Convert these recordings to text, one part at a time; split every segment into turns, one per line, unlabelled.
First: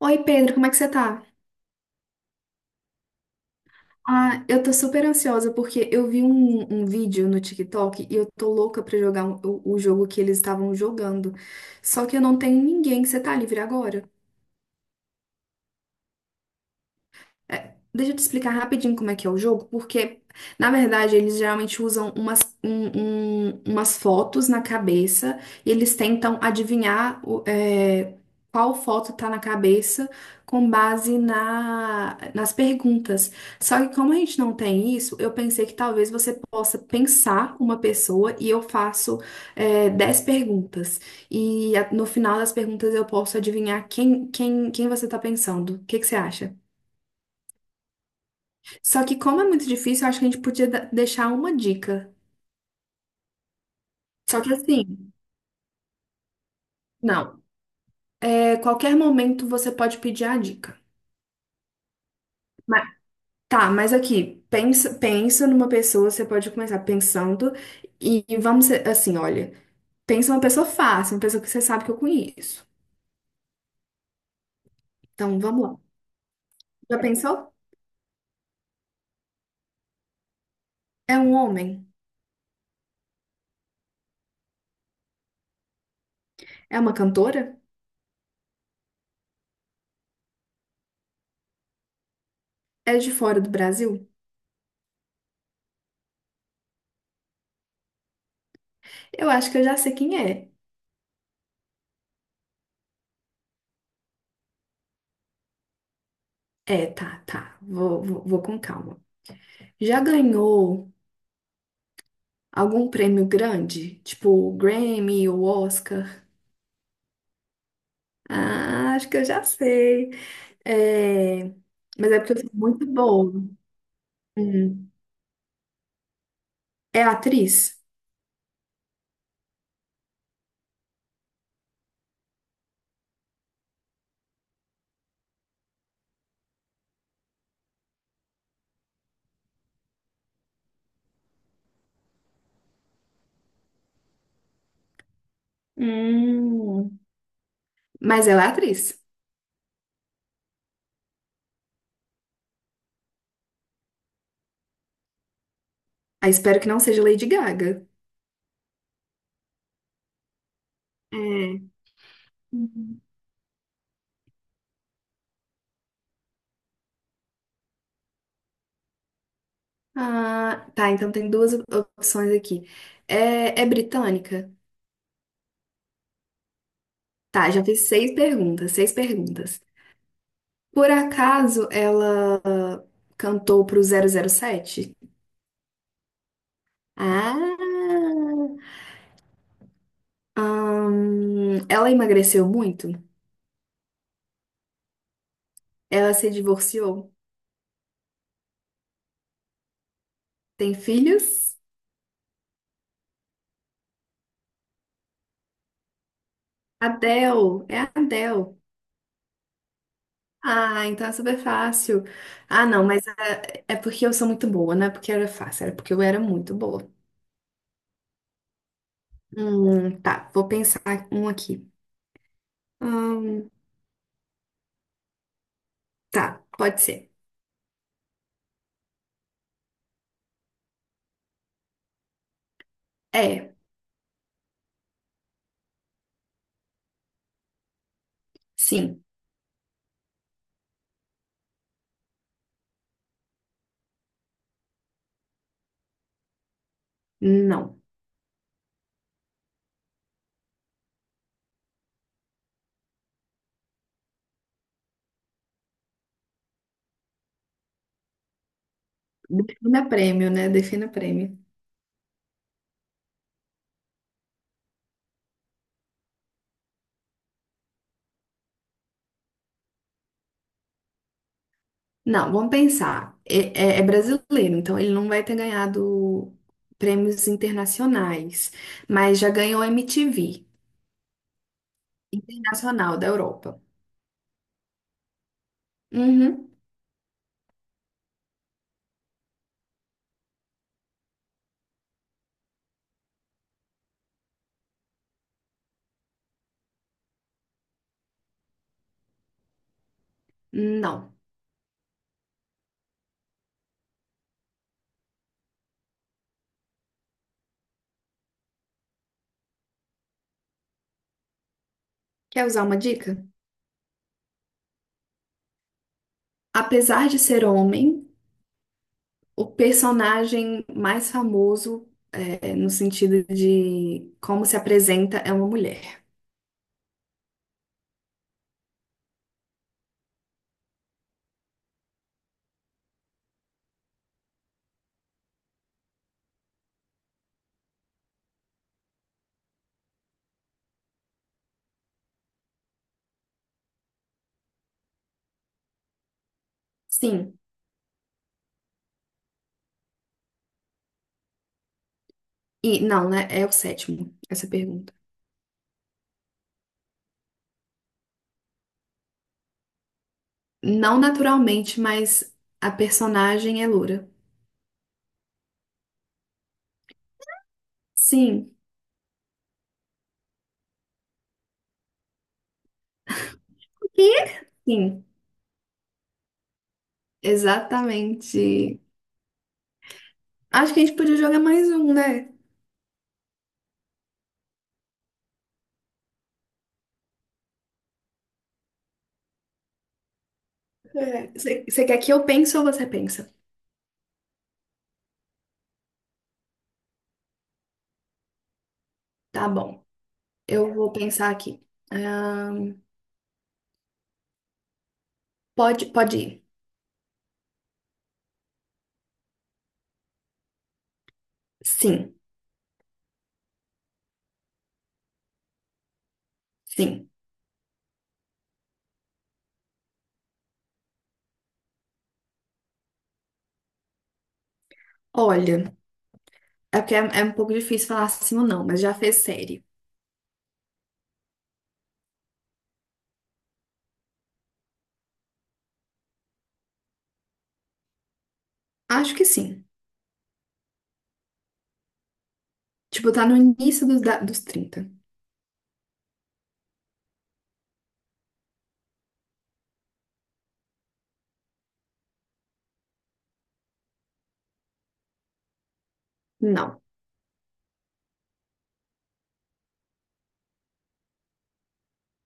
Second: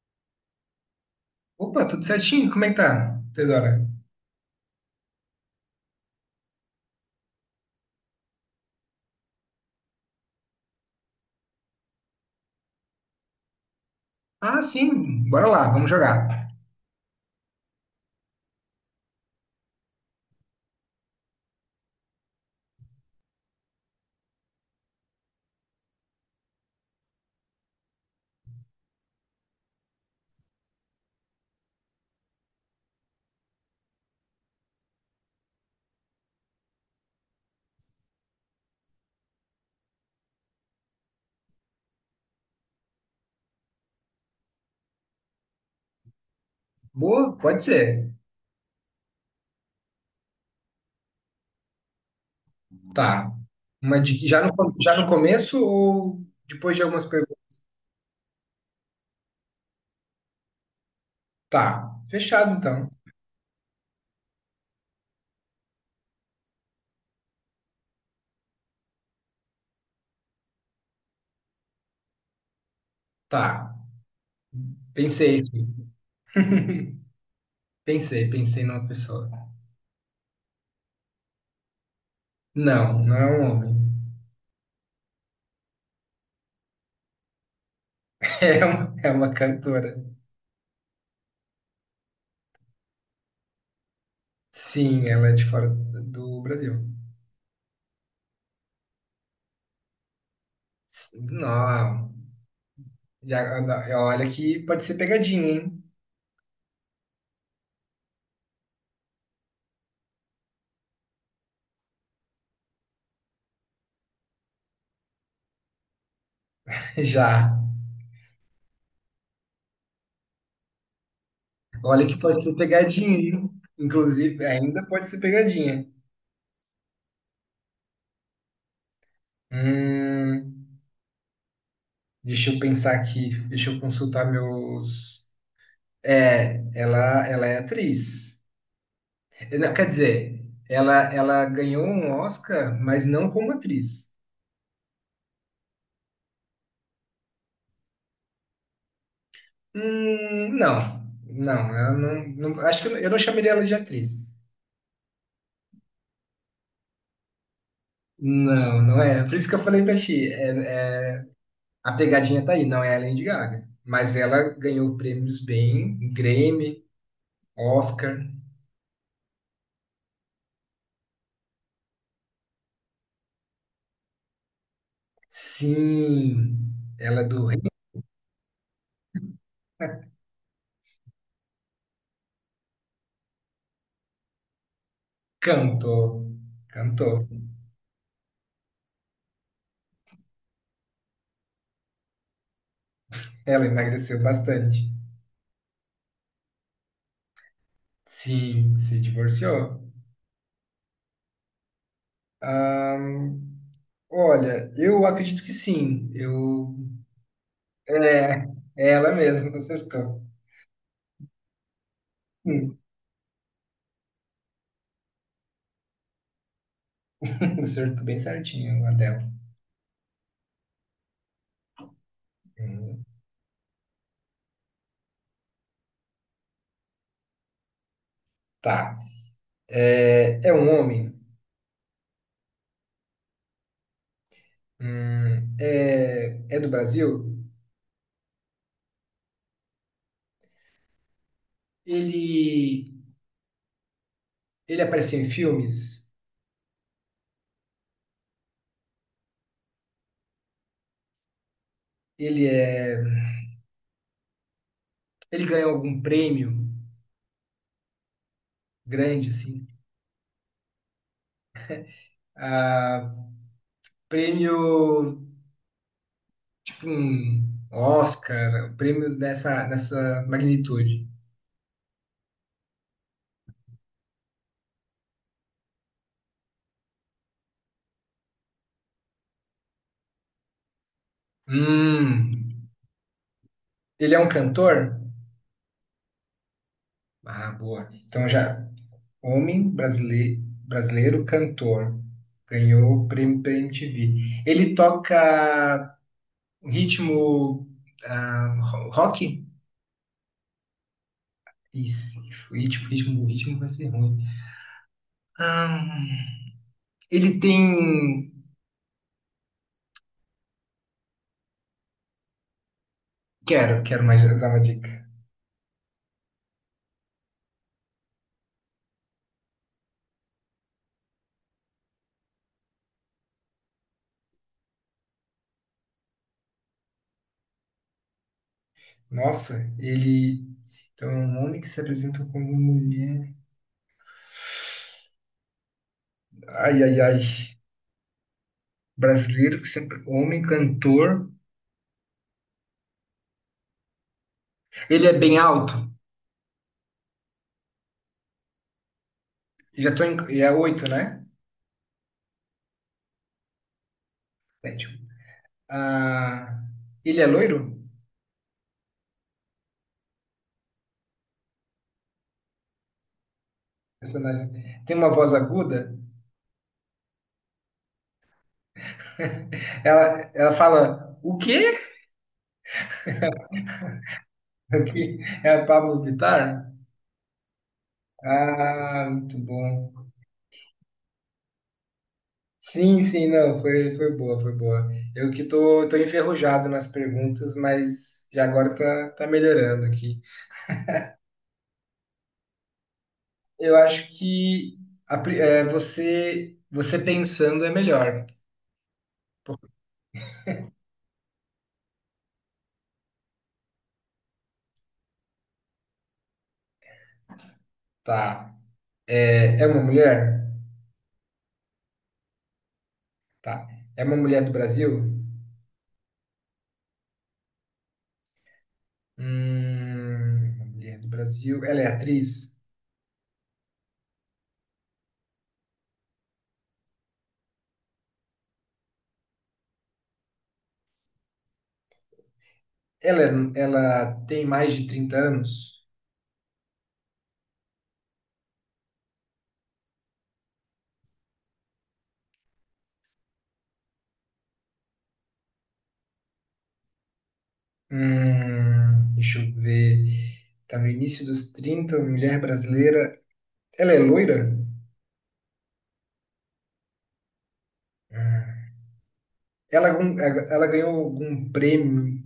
Oi, Pedro, como é que você tá?
Opa, tudo certinho? Como é que tá, Teodora?
Eu tô super ansiosa porque eu vi um vídeo no TikTok e eu tô louca pra jogar o jogo que eles estavam jogando. Só que eu não tenho ninguém. Você tá livre agora?
Ah, sim, bora lá, vamos jogar.
Deixa eu te explicar rapidinho como é que é o jogo, porque, na verdade, eles geralmente usam umas fotos na cabeça e eles tentam adivinhar qual foto tá na cabeça com base nas perguntas. Só que como a gente não tem isso, eu pensei que talvez você possa pensar uma pessoa e eu faço 10 perguntas. E no final das perguntas eu posso adivinhar quem você tá pensando. O que que você acha?
Boa, pode ser.
Só que como é muito difícil, eu acho que a gente podia deixar uma dica.
Tá. Uma
Só
já
que
no, já no
assim,
começo ou depois de algumas perguntas?
não. É, qualquer momento você pode pedir a dica.
Tá, fechado
Mas-
então.
tá, mas aqui, pensa numa pessoa, você pode começar pensando e assim, olha, pensa uma pessoa fácil, uma pessoa que você sabe que eu conheço.
Tá,
Então,
pensei
vamos
aqui.
lá. Já pensou?
Pensei numa pessoa.
É um homem?
Não, não é um homem.
É uma cantora?
É uma cantora.
É de fora do Brasil?
Sim, ela é de fora do Brasil.
Eu acho que eu já sei quem é.
Não, já, olha que pode ser pegadinha, hein?
Tá, tá. Vou com calma. Já ganhou algum prêmio grande? Tipo o Grammy ou Oscar?
Já.
Ah, acho que eu já sei. É.
Olha
Mas
que
é porque eu
pode
sou
ser
muito
pegadinha, hein?
boa.
Inclusive, ainda
Hum,
pode ser pegadinha.
É atriz?
Hum, deixa eu pensar aqui, deixa eu consultar meus. É, ela é atriz. Não, quer dizer, ela ganhou um Oscar, mas não como atriz.
Hum, Mas ela é atriz.
Não, não, acho que eu não, eu não chamaria ela de atriz.
Ah, espero que não seja Lady Gaga.
Não, não é. Por isso que eu falei pra ti.
É.
A pegadinha tá aí, não é a
Uhum.
Lady Gaga. Mas ela ganhou prêmios bem, Grammy. Oscar.
Ah, tá. Então tem duas opções aqui. É britânica?
Sim, ela é do
Tá, já fiz seis perguntas, seis perguntas. Por acaso ela cantou pro 007?
Recanto. Cantou.
Ah, ela emagreceu muito?
Ela emagreceu bastante.
Ela se divorciou?
Sim, se divorciou.
Tem filhos?
Ahn, olha, eu acredito que sim. Eu.
Adele, é a
É,
Adele.
é ela mesma, acertou.
Ah, então é super fácil. Ah,
Hum,
não, é porque eu sou muito boa, não é porque era fácil, era porque eu era muito boa.
acertou bem certinho a dela.
Tá, vou pensar um aqui.
Hum,
Hum, tá, pode ser.
tá. É, é um homem.
É,
É, é do Brasil.
sim,
Ele, ele apareceu em filmes.
não.
Ele ele ganhou algum prêmio grande, assim?
Defina prêmio, né? Defina prêmio.
Ah, prêmio, hum, Oscar, prêmio dessa, dessa magnitude.
Não, vamos pensar. É brasileiro, então ele não vai ter ganhado prêmios internacionais, mas já ganhou MTV
Hum,
Internacional da Europa.
ele é um cantor?
Uhum.
Ah, boa. Então já, homem brasileiro, brasileiro cantor. Ganhou o prêmio pela MTV. Ele toca ritmo rock?
Não.
Isso, ritmo, ritmo, ritmo vai ser ruim. Ah, ele tem.
Quer usar uma dica?
Quero, quero mais usar uma dica.
Apesar de ser homem, o personagem mais famoso, é, no sentido de como se apresenta, é uma mulher.
Nossa, ele. Então, é um homem que se apresenta como mulher. Ai, ai, ai. Brasileiro que sempre. Homem cantor. Ele é bem alto.
Sim.
Já tô em. É oito, né?
E não, né? É o sétimo, essa
Sete.
pergunta.
Ah, ele é loiro?
Não naturalmente, mas a personagem é loura.
Personagem. Tem uma voz aguda?
Sim.
Ela fala. O quê?
E? Sim,
Aqui é a Pablo Vittar?
exatamente.
Ah, muito bom.
Acho que a gente podia jogar mais um, né?
Sim, sim, não, foi, foi boa, foi boa. Eu que tô enferrujado nas perguntas, mas já agora tá, tá melhorando aqui.
É, você quer que eu pense ou você pensa?
Eu acho que é, você pensando é melhor.
Tá bom, eu vou pensar aqui. Ahn, pode ir.
Tá. É, é uma mulher?
Sim,
Tá. É uma mulher do Brasil?
sim.
Uma mulher do Brasil. Ela é atriz?
Olha, é porque é um pouco difícil falar sim ou não, mas já fez série.
Ela, ela tem mais de 30 anos?
Acho que sim. Tipo, tá no início dos 30.
Deixa eu ver. Tá no início dos trinta, mulher brasileira. Ela é loira?
Não.
Ah. Ela, ela ganhou algum prêmio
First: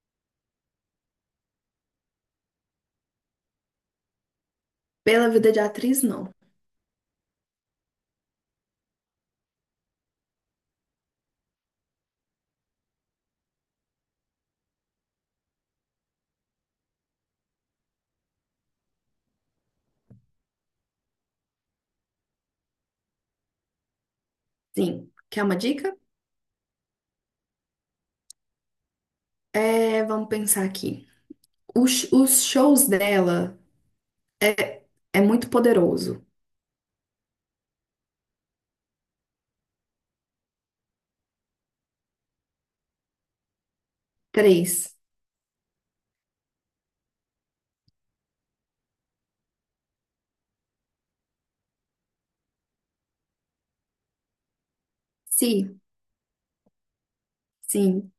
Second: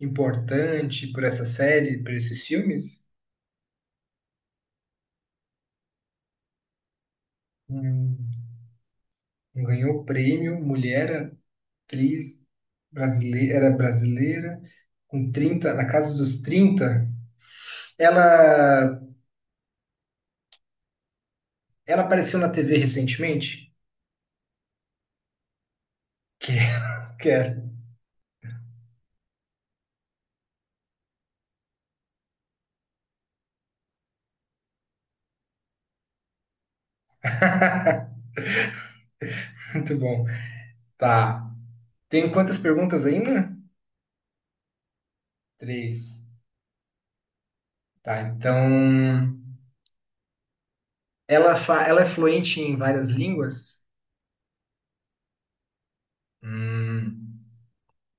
importante por essa série, por esses filmes?
Pela vida de atriz, não.
Hum, ganhou prêmio, mulher, atriz, brasileira, era brasileira, com trinta, na casa dos trinta. Ela, ela apareceu na TV recentemente?
Sim. Quer uma dica?
Quero, quero.
É, vamos pensar aqui. Os shows dela é, é muito poderoso.
Muito bom. Tá. Tem quantas perguntas ainda?
Três.
Três. Tá, então. Ela, ela é fluente em várias línguas?
Se,
Hum,
sim,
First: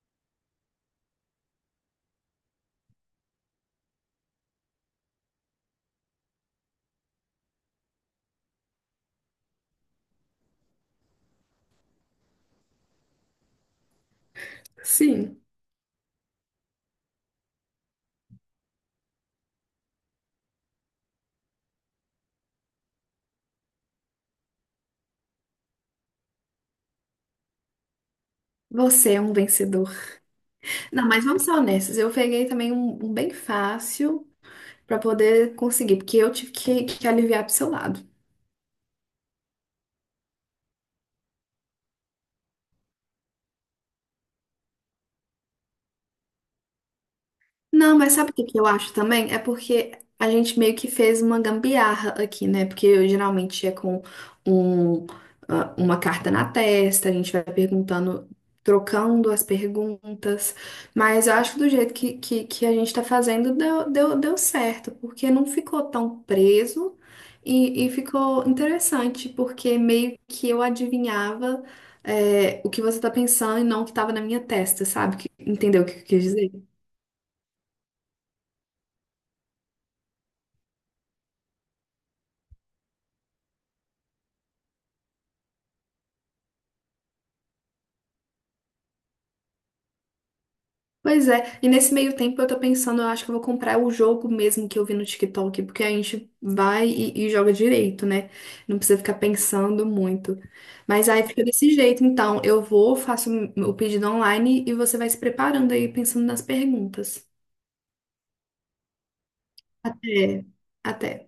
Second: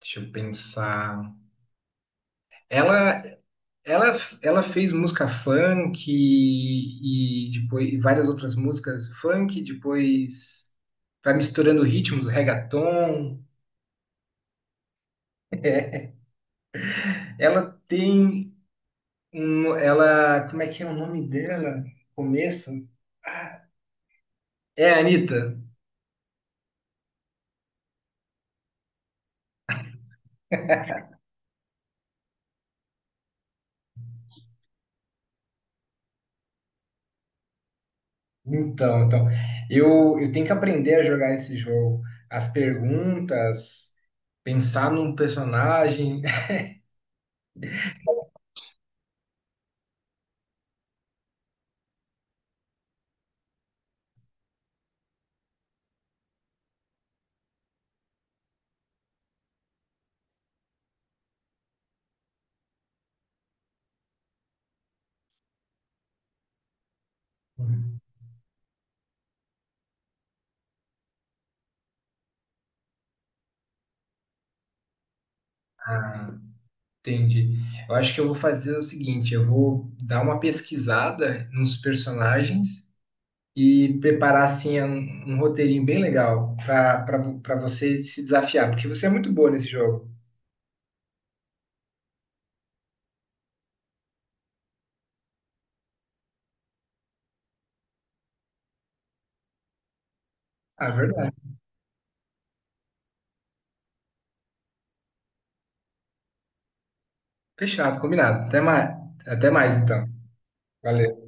deixa eu pensar. Ela, ela, ela fez música funk e depois e várias outras músicas funk, depois vai misturando ritmos, reggaeton.
sim,
Ela tem um, ela, como é que é o nome dela? Começa? É a Anitta.
você é um vencedor. Não, mas vamos ser honestos. Eu peguei também um bem fácil pra poder conseguir, porque eu tive que aliviar pro seu lado.
Então, então, eu tenho que aprender a jogar esse jogo. As perguntas, pensar num personagem.
Não, mas sabe o que que eu acho também? É porque a gente meio que fez uma gambiarra aqui, né? Porque eu geralmente é com um, ah, uma carta na testa, a gente vai perguntando, trocando as perguntas. Mas eu acho que do jeito que a gente tá fazendo deu certo, porque não ficou tão preso e ficou interessante, porque meio que eu adivinhava, o que você tá pensando e não o que tava na minha testa, sabe? Entendeu o que eu quis
Ah,
dizer?
entendi. Eu acho que eu vou fazer o seguinte, eu vou dar uma pesquisada nos personagens e preparar assim um, um roteirinho bem legal para você se desafiar, porque você é muito boa nesse jogo.
Pois é, e nesse meio tempo eu tô pensando, eu acho que eu vou comprar o jogo mesmo que eu vi no TikTok, porque a gente vai e joga direito, né? Não precisa ficar pensando muito.
Ah,
Mas aí
verdade.
fica desse jeito, então eu vou, faço o pedido online e você vai se preparando aí, pensando nas perguntas.
Fechado, combinado. Até mais então.
Até, até.
Valeu.